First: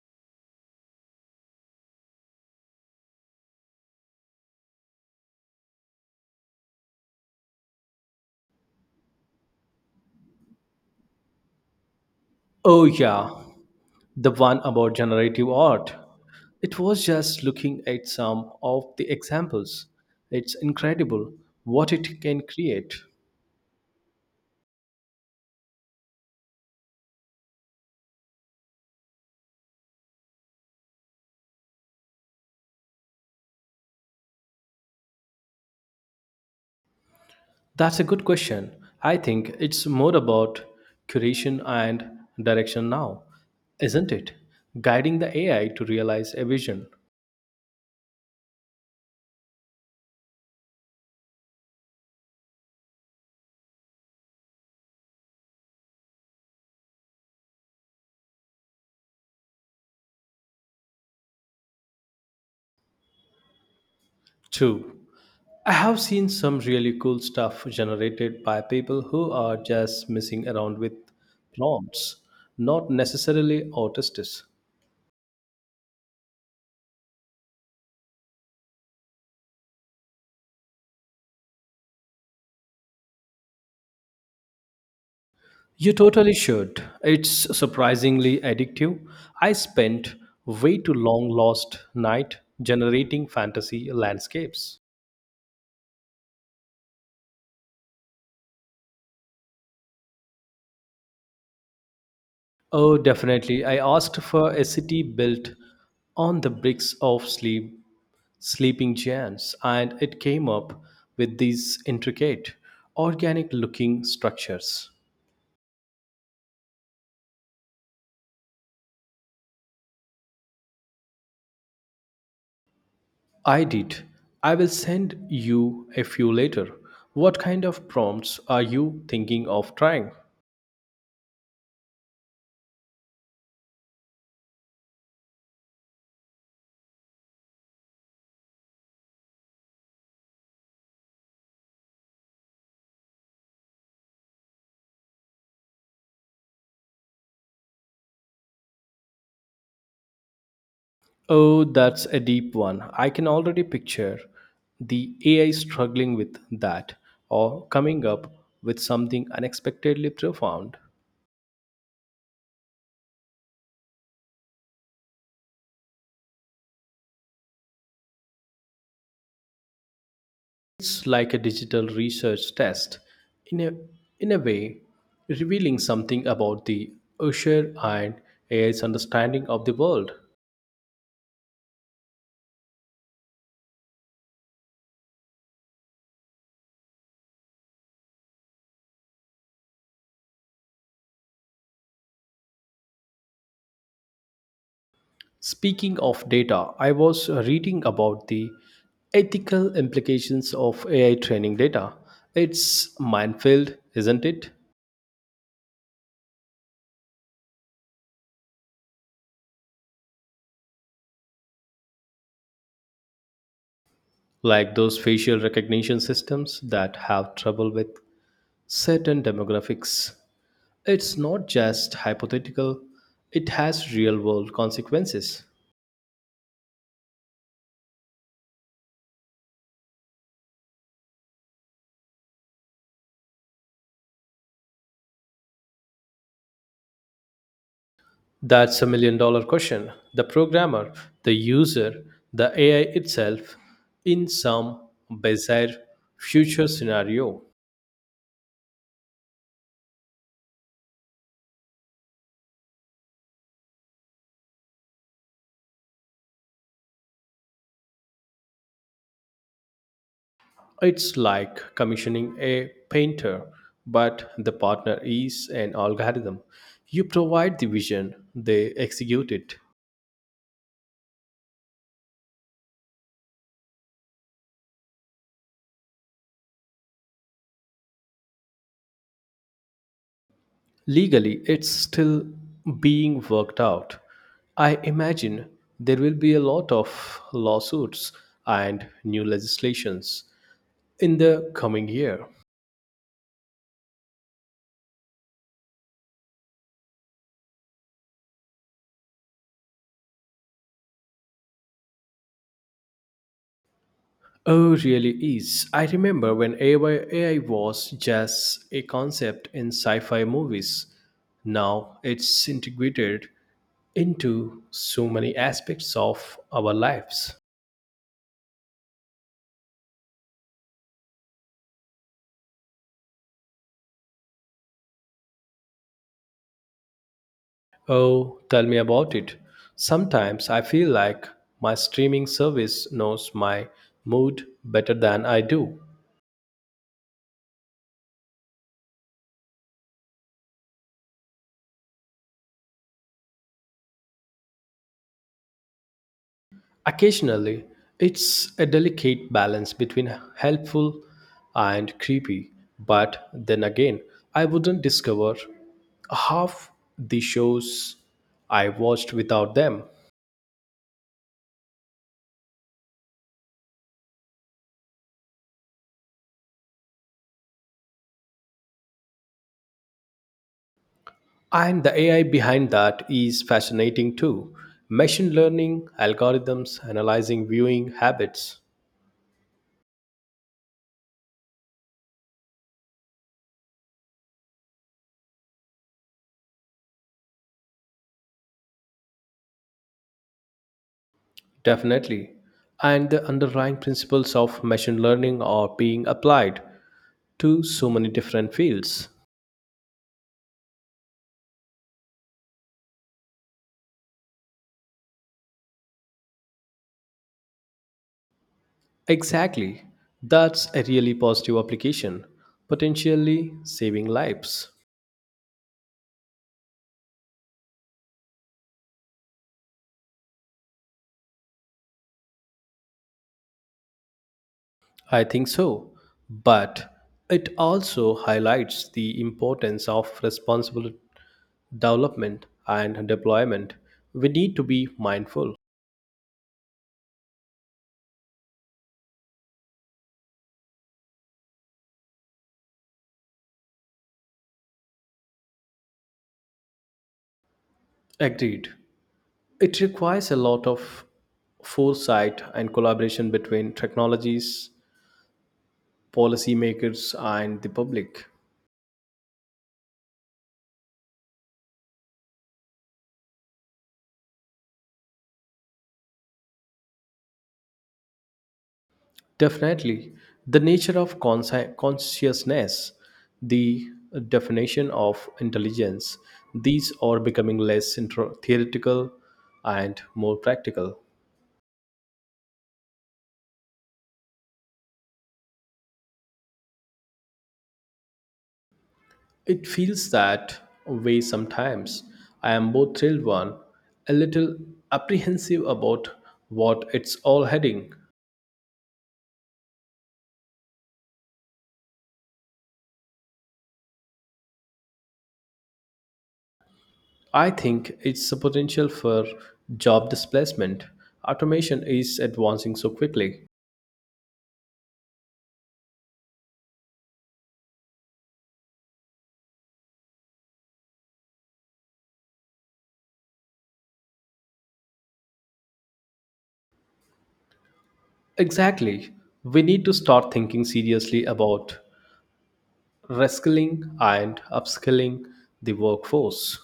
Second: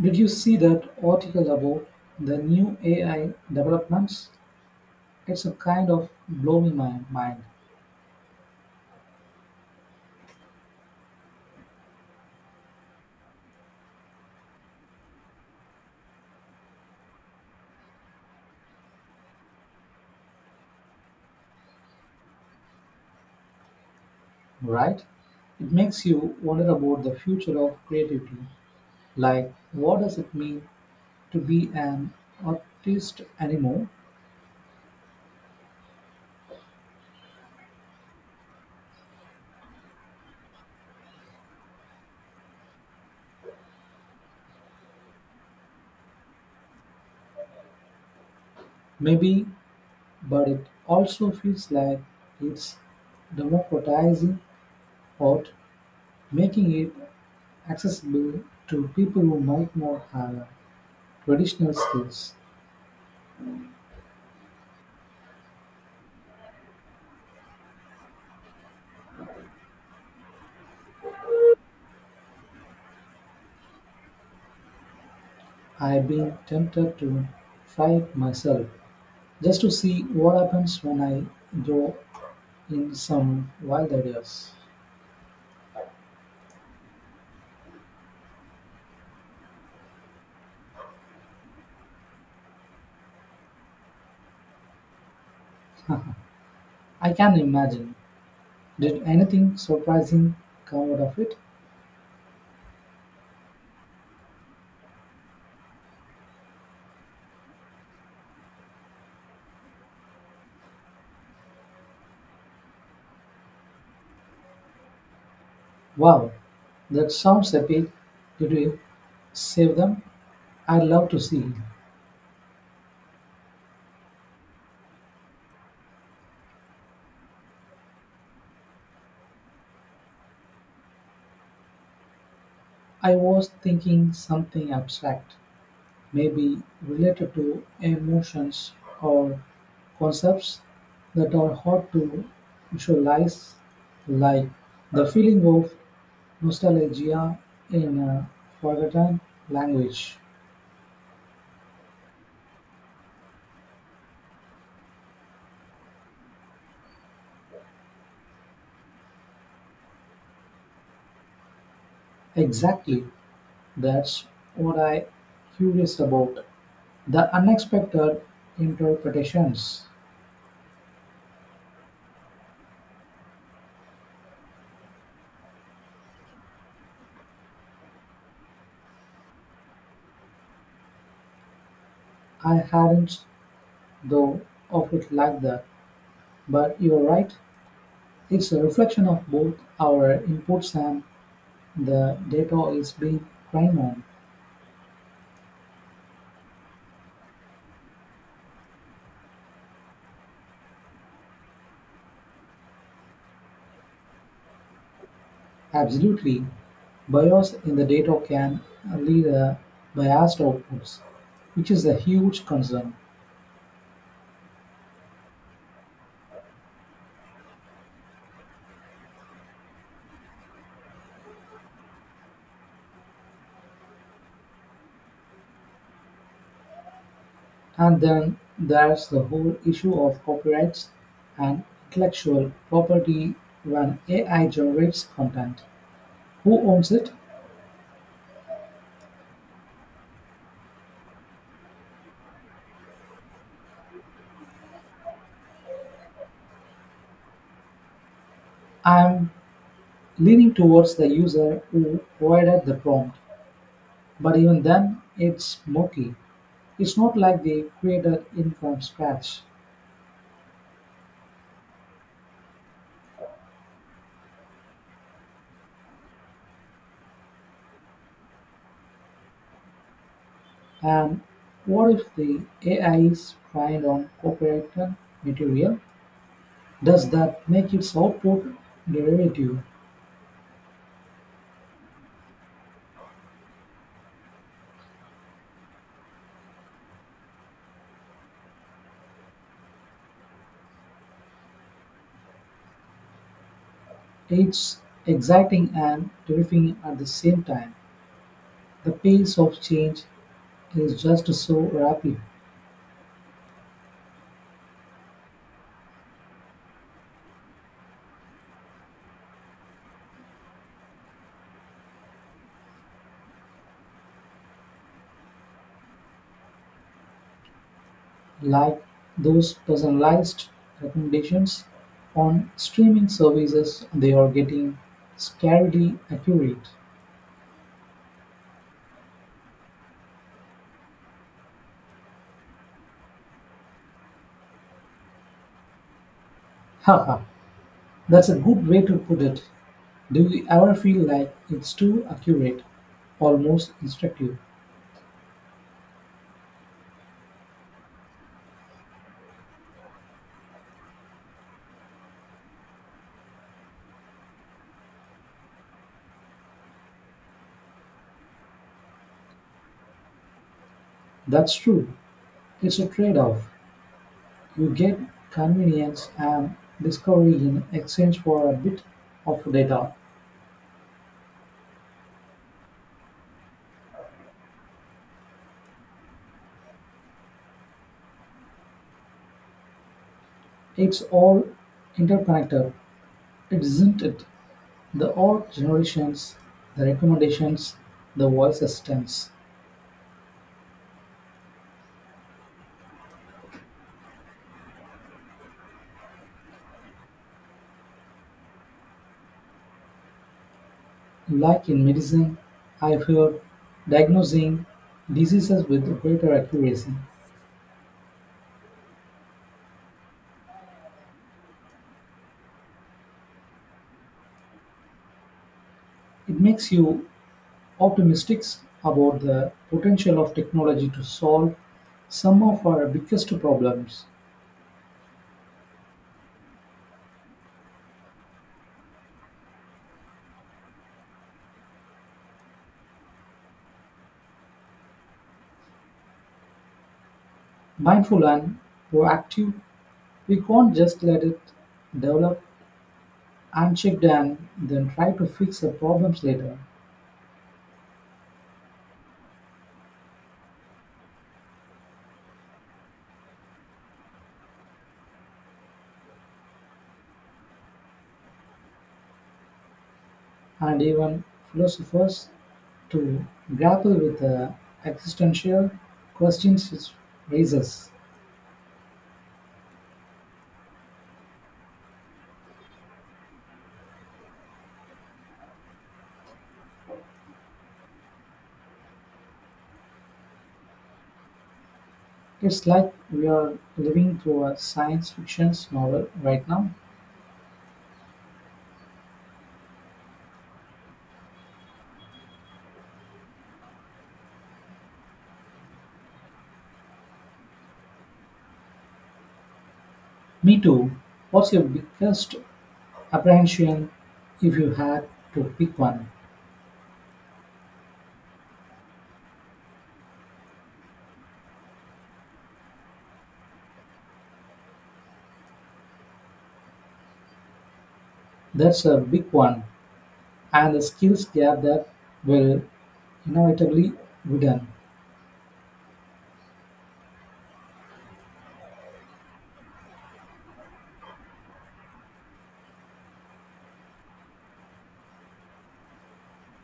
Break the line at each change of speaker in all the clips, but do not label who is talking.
Did you see that article about the new AI developments? It's a kind of blowing my mind,
Oh, yeah, the one about generative art. It was just looking at some of the examples. It's incredible what it can create.
right? It makes you wonder about the future of creativity. Like, what does it mean to be an artist anymore?
That's a good question. I think it's more about curation and direction now, isn't it? Guiding the AI to realize a vision.
Maybe, but it also feels like it's democratizing art, making it accessible to people who might not have traditional skills.
Two, I have seen some really cool stuff generated by people who are just messing around with prompts, not necessarily artists.
I've been tempted to try it myself, just to see what happens when I throw in some wild ideas.
You totally should. It's surprisingly addictive. I spent way too long last night generating fantasy landscapes.
I can imagine. Did anything surprising come out of it?
Oh, definitely. I asked for a city built on the bricks of sleep, sleeping giants, and it came up with these intricate, organic looking structures.
Wow, that sounds epic. Did you save them? I'd love to see.
I did. I will send you a few later. What kind of prompts are you thinking of trying?
I was thinking something abstract. May be related to emotions or concepts that are hard to visualize, like the feeling of nostalgia in a forgotten language.
Oh, that's a deep one. I can already picture the AI struggling with that or coming up with something unexpectedly profound.
Exactly, that's what I curious about. The unexpected interpretations.
It's like a digital research test, in a, in a way, revealing something about the Usher and AI's understanding of the world.
I hadn't though of it like that, but you're right. It's a reflection of both our inputs and the data is being trained on.
Speaking of data, I was reading about the ethical implications of AI training data. It's minefield, isn't it?
Absolutely, bias in the data can lead a biased outputs, which is a huge concern.
Like those facial recognition systems that have trouble with certain demographics. It's not just hypothetical, it has real world consequences.
And then there's the whole issue of copyrights and intellectual property when AI generates content. Who owns it?
That's a million dollar question. The programmer, the user, the AI itself, in some bizarre future scenario.
I'm leaning towards the user who provided the prompt, but even then, it's murky. It's not like they created it from scratch.
It's like commissioning a painter, but the partner is an algorithm. You provide the vision, they execute it.
And what if the AI is trained on copyrighted material? Does that make its output derivative?
Legally, it's still being worked out. I imagine there will be a lot of lawsuits and new legislations in the coming year.
It's exciting and terrifying at the same time. The pace of change is just so rapid,
Oh, really is. I remember when AI, was just a concept in sci fi movies. Now it's integrated into so many aspects of our lives.
like those personalized recommendations on streaming services, they are getting scarily accurate.
Oh, tell me about it. Sometimes I feel like my streaming service knows my mood better than I do.
Haha, that's a good way to put it. Do we ever feel like it's too accurate, almost instructive?
Occasionally, it's a delicate balance between helpful and creepy, but then again, I wouldn't discover half the shows I watched without them.
That's true. It's a trade off. You get convenience and discovery in exchange for a bit of data.
And the AI behind that is fascinating too. Machine learning, algorithms, analyzing viewing habits.
It's all interconnected, isn't it? The old generations, the recommendations, the voice assistants.
Definitely. And the underlying principles of machine learning are being applied to so many different fields.
Like in medicine, I've heard diagnosing diseases with greater accuracy.
Exactly. That's a really positive application, potentially saving lives.
It makes you optimistic about the potential of technology to solve some of our biggest problems.
I think so. But it also highlights the importance of responsible development and deployment. We need to be mindful.
Mindful and proactive, we can't just let it develop unchecked and then try to fix the problems later.
Agreed. It requires a lot of foresight and collaboration between technologies policymakers and the public.
And even philosophers to grapple with the existential questions it raises.
Definitely, the nature of consciousness, the definition of intelligence, these are becoming less theoretical and more practical.
It's like we are living through a science fiction novel right now.
It feels that way sometimes. I am both thrilled one, a little apprehensive about what it's all heading.
Me too. What's your biggest apprehension, if you had to pick one?
I think it's the potential for job displacement. Automation is advancing so quickly.
That's a big one, and the skills gap that will inevitably widen.
Exactly. We need to start thinking seriously about reskilling and upskilling the workforce.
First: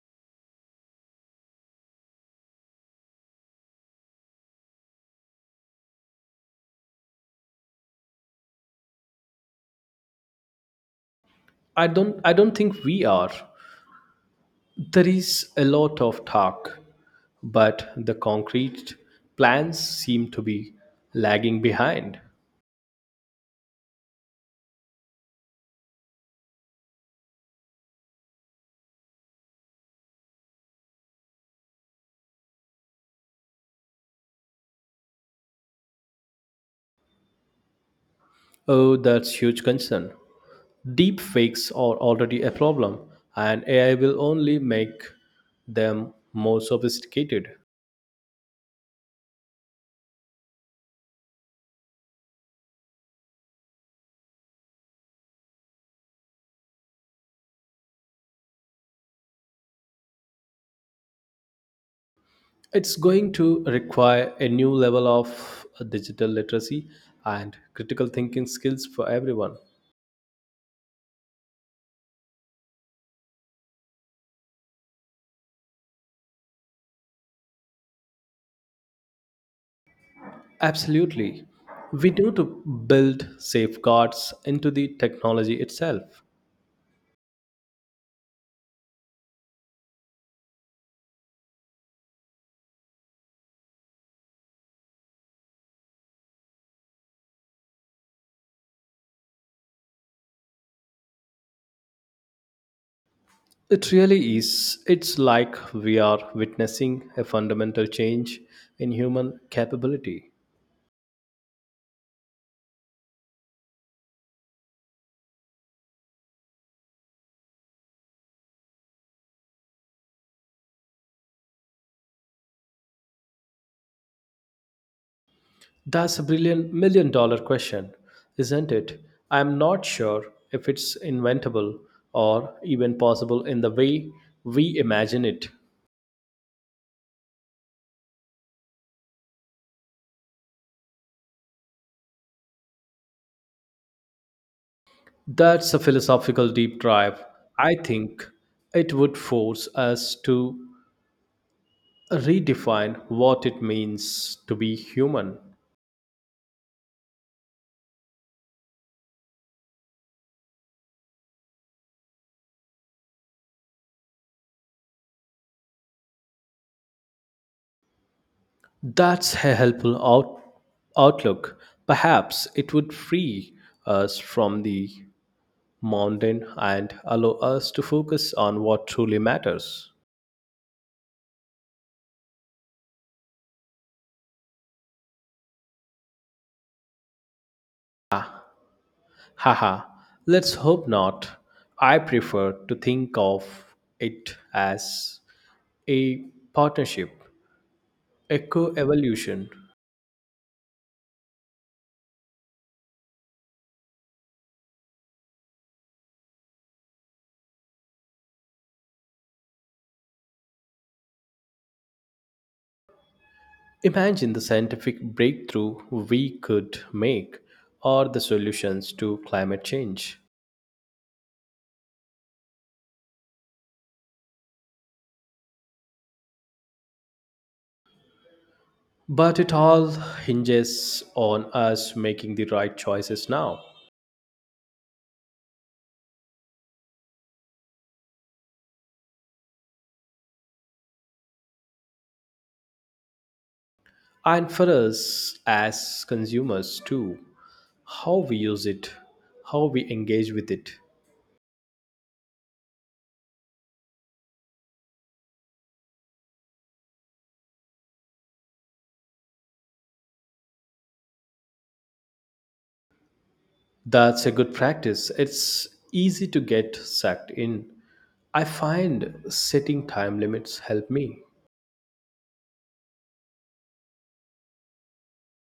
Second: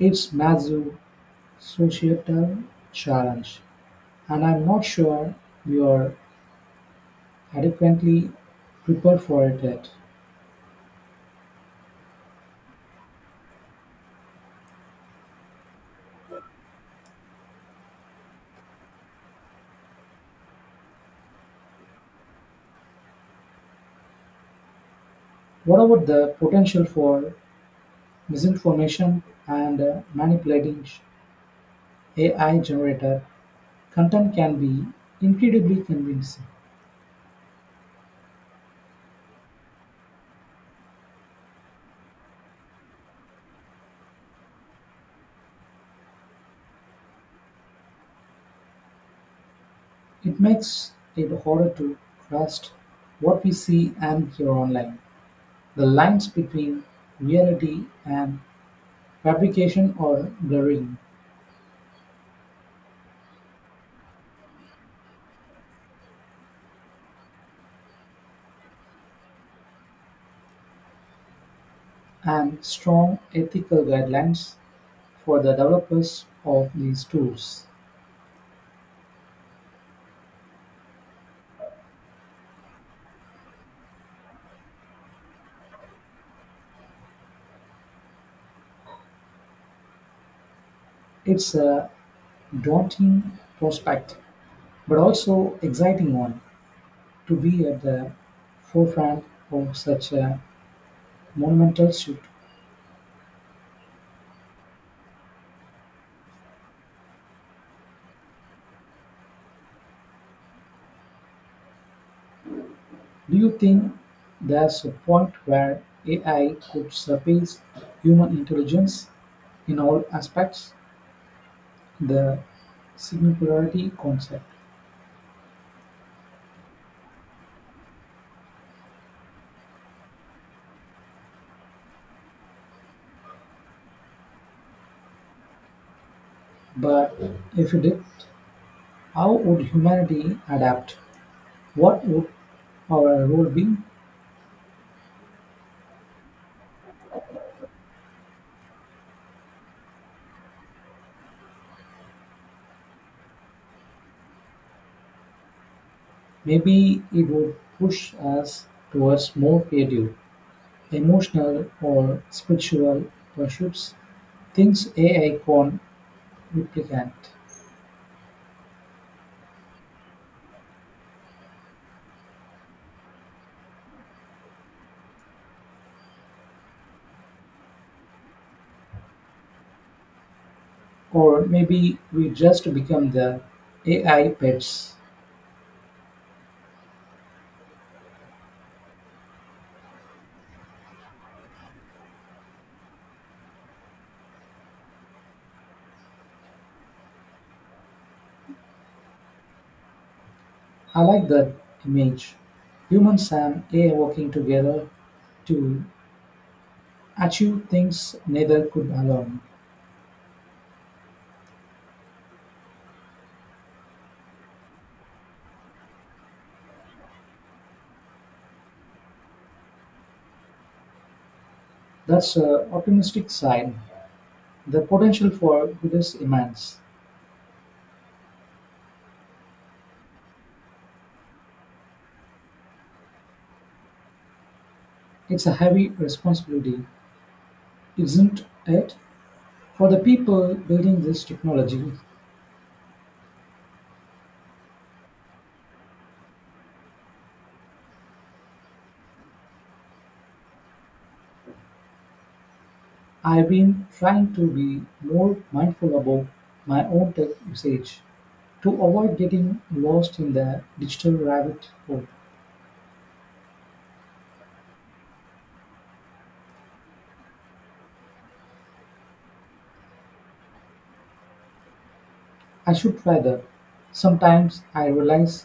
It's massive societal challenge, and I'm not sure we are adequately prepared for it yet.
I don't think we are. There is a lot of talk, but the concrete plans seem to be lagging behind.
What about the potential for misinformation and manipulating AI generated content can be incredibly convincing?
Oh, that's huge concern. Deep fakes are already a problem, and AI will only make them more sophisticated.
It makes it harder to trust what we see and hear online. The lines between reality and fabrication are blurring,
It's going to require a new level of digital literacy and critical thinking skills for everyone.
and strong ethical guidelines for the developers of these tools.
Absolutely. We need to build safeguards into the technology itself.
It's a daunting prospect, but also exciting one to be at the forefront of such a monumental shift.
It really is. It's like we are witnessing a fundamental change in human capability.
Do you think there's a point where AI could surpass human intelligence in all aspects? The singularity concept.
That's a brilliant million dollar question, isn't it? I'm not sure if it's inventable or even possible in the way we imagine it.
But if it did, how would humanity adapt? What would our role be?
That's a philosophical deep dive. I think it would force us to redefine what it means to be human.
Maybe it would push us towards more creative, emotional, or spiritual pursuits, things AI can't replicate.
That's a helpful outlook. Perhaps it would free us from the mountain and allow us to focus on what truly matters.
Or maybe we just become the AI pets.
Haha, let's hope not. I prefer to think of it as a partnership, a co evolution.
I like that image. Humans and AI working together to achieve things neither could alone.
Imagine the scientific breakthrough we could make or the solutions to climate change.
That's a optimistic side. The potential for good is immense.
But it all hinges on us making the right choices now.
It's a heavy responsibility, isn't it? For the people building this technology.
And for us as consumers too, how we use it, how we engage with it.
I've been trying to be more mindful about my own tech usage to avoid getting lost in the digital rabbit hole.
That's a good practice. It's easy to get sucked in. I find setting time limits help me.
I should try that. Sometimes I realize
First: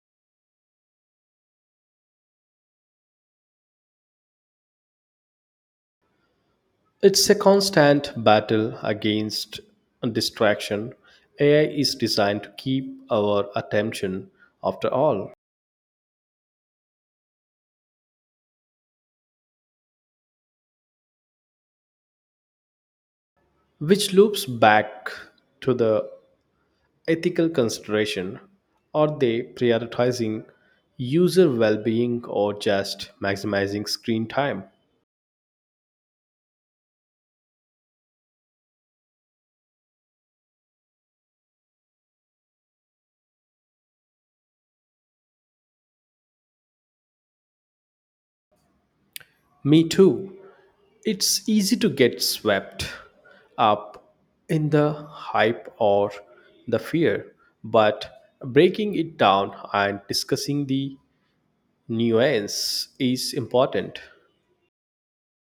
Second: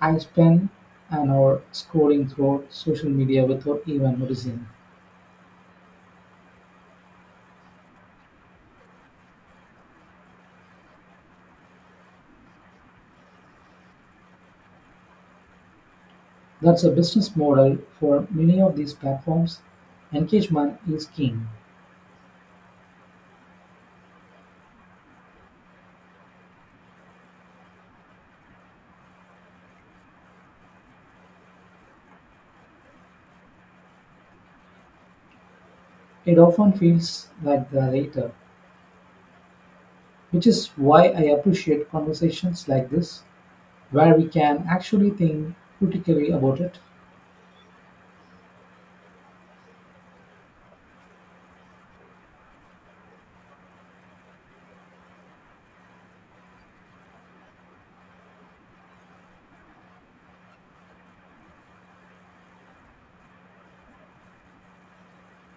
I spend an hour scrolling through social media without even noticing.
It's a constant battle against distraction. AI is designed to keep our attention, after all,
That's a business model for many of these platforms. Engagement is king.
which loops back to the ethical consideration. Are they prioritizing user well being or just maximizing screen time?
It often feels like the latter, which is why I appreciate conversations like this, where we can actually think critically about it.
Me too. It's easy to get swept up in the hype or the fear, but breaking it down and discussing the nuance is important.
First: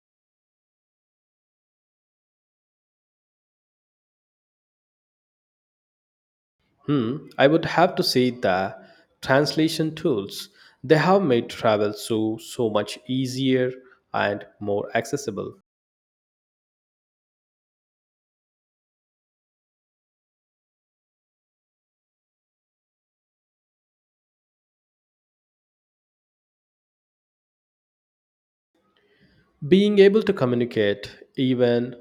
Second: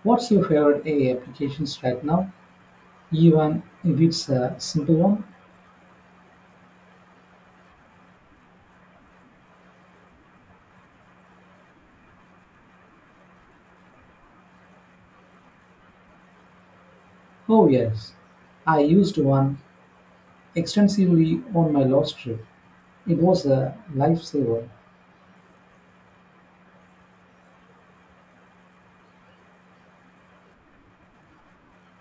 What's your favorite AI applications right now, even if it's a simple one?
Hmm, I would have to say the translation tools they have made travel so much easier and more accessible.
Oh, yes, I used one extensively on my last trip. It was a lifesaver.
Being able to communicate even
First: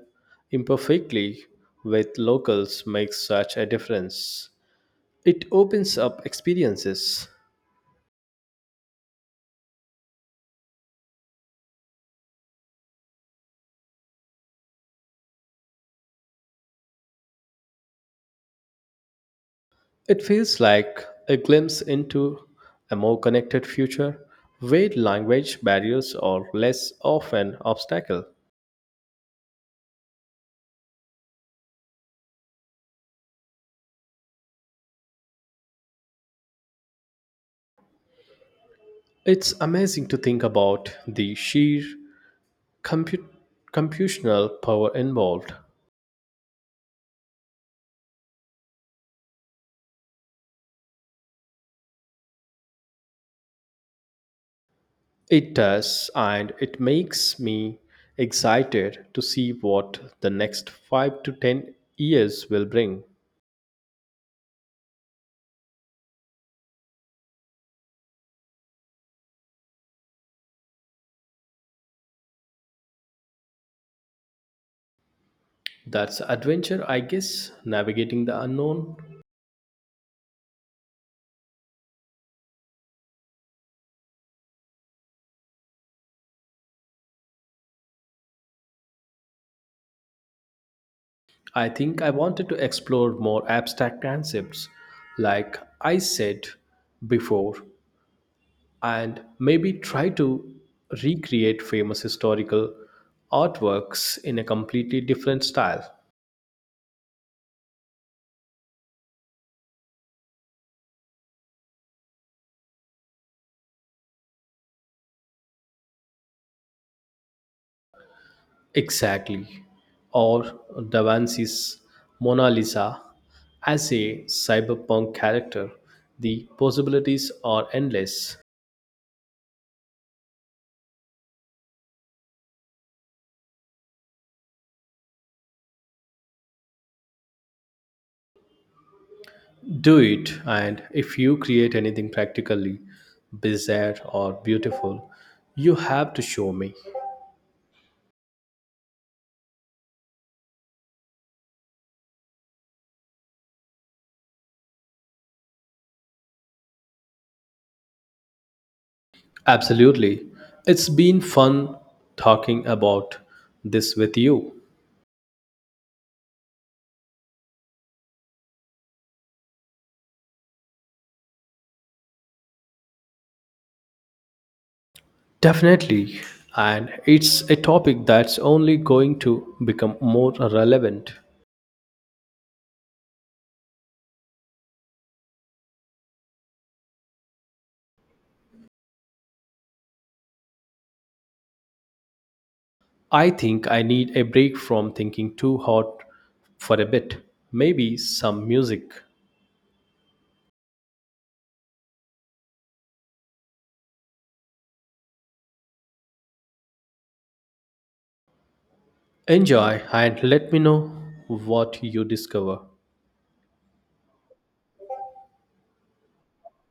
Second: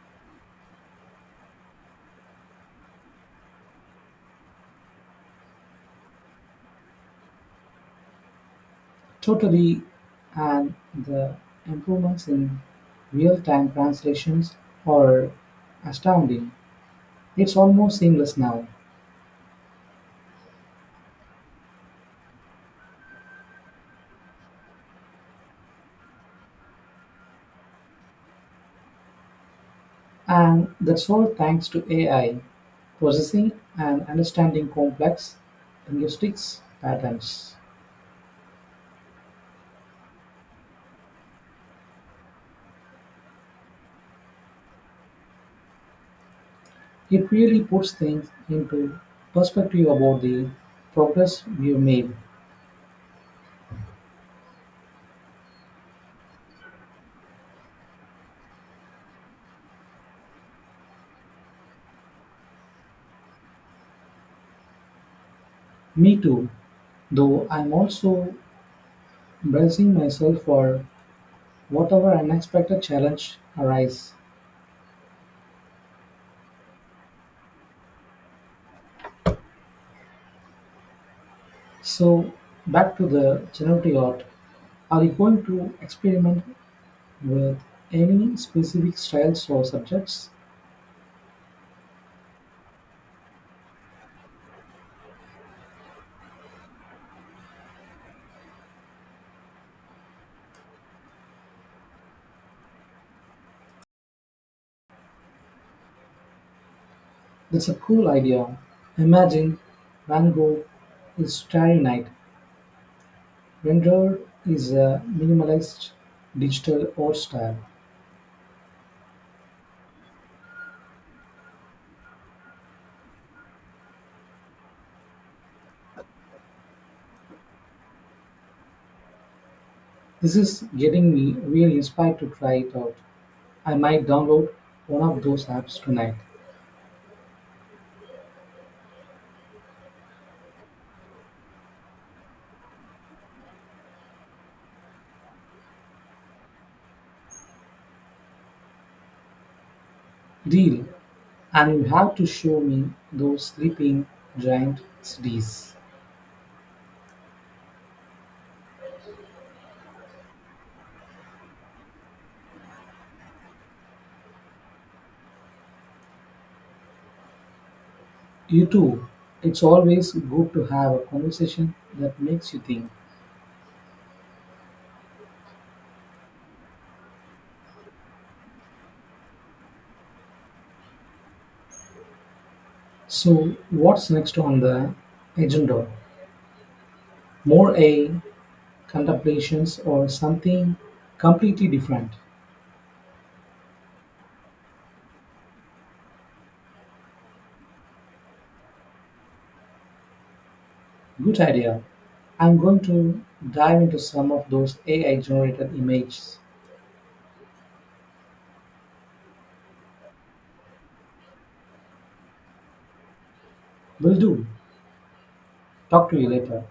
imperfectly with locals makes such a difference. It opens up experiences.
Totally, and the improvements in real time translations are astounding. It's almost seamless now,
It feels like a glimpse into a more connected future where language barriers are less of an obstacle.
and that's all thanks to AI. Processing and understanding complex linguistics patterns,
It's amazing to think about the sheer comput- computational power involved.
it really puts things into perspective about the progress we've made.
It does, and it makes me excited to see what the next 5 to 10 years will bring.
Me too, though I'm also bracing myself for whatever unexpected challenge arise.
That's adventure, I guess, navigating the unknown.
So back to the generative art. Are you going to experiment with any specific styles or subjects?
I think I wanted to explore more abstract concepts, like I said before, and maybe try to recreate famous historical artworks in a completely different style.
That's a cool idea. Imagine Van Gogh is Starry Night Render is a minimalist digital art style.
Exactly. Or Da Vinci's Mona Lisa as a cyberpunk character. The possibilities are endless.
This is getting me really inspired to try it out. I might download one of those apps tonight.
Do it, and if you create anything practically bizarre or beautiful, you have to show me.
Deal. And you have to show me those sleeping giant cities.
Absolutely. It's been fun talking about this with you.
You too. It's always good to have a conversation that makes you think.
Definitely. And it's a topic that's only going to become more relevant.
So, what's next on the agenda? More a contemplations or something completely different?
I think I need a break from thinking too hard for a bit. Maybe some music.
Good idea. I'm going to dive into some of those AI generated images.
Enjoy and let me know what you discover.
Will do. Talk to you later.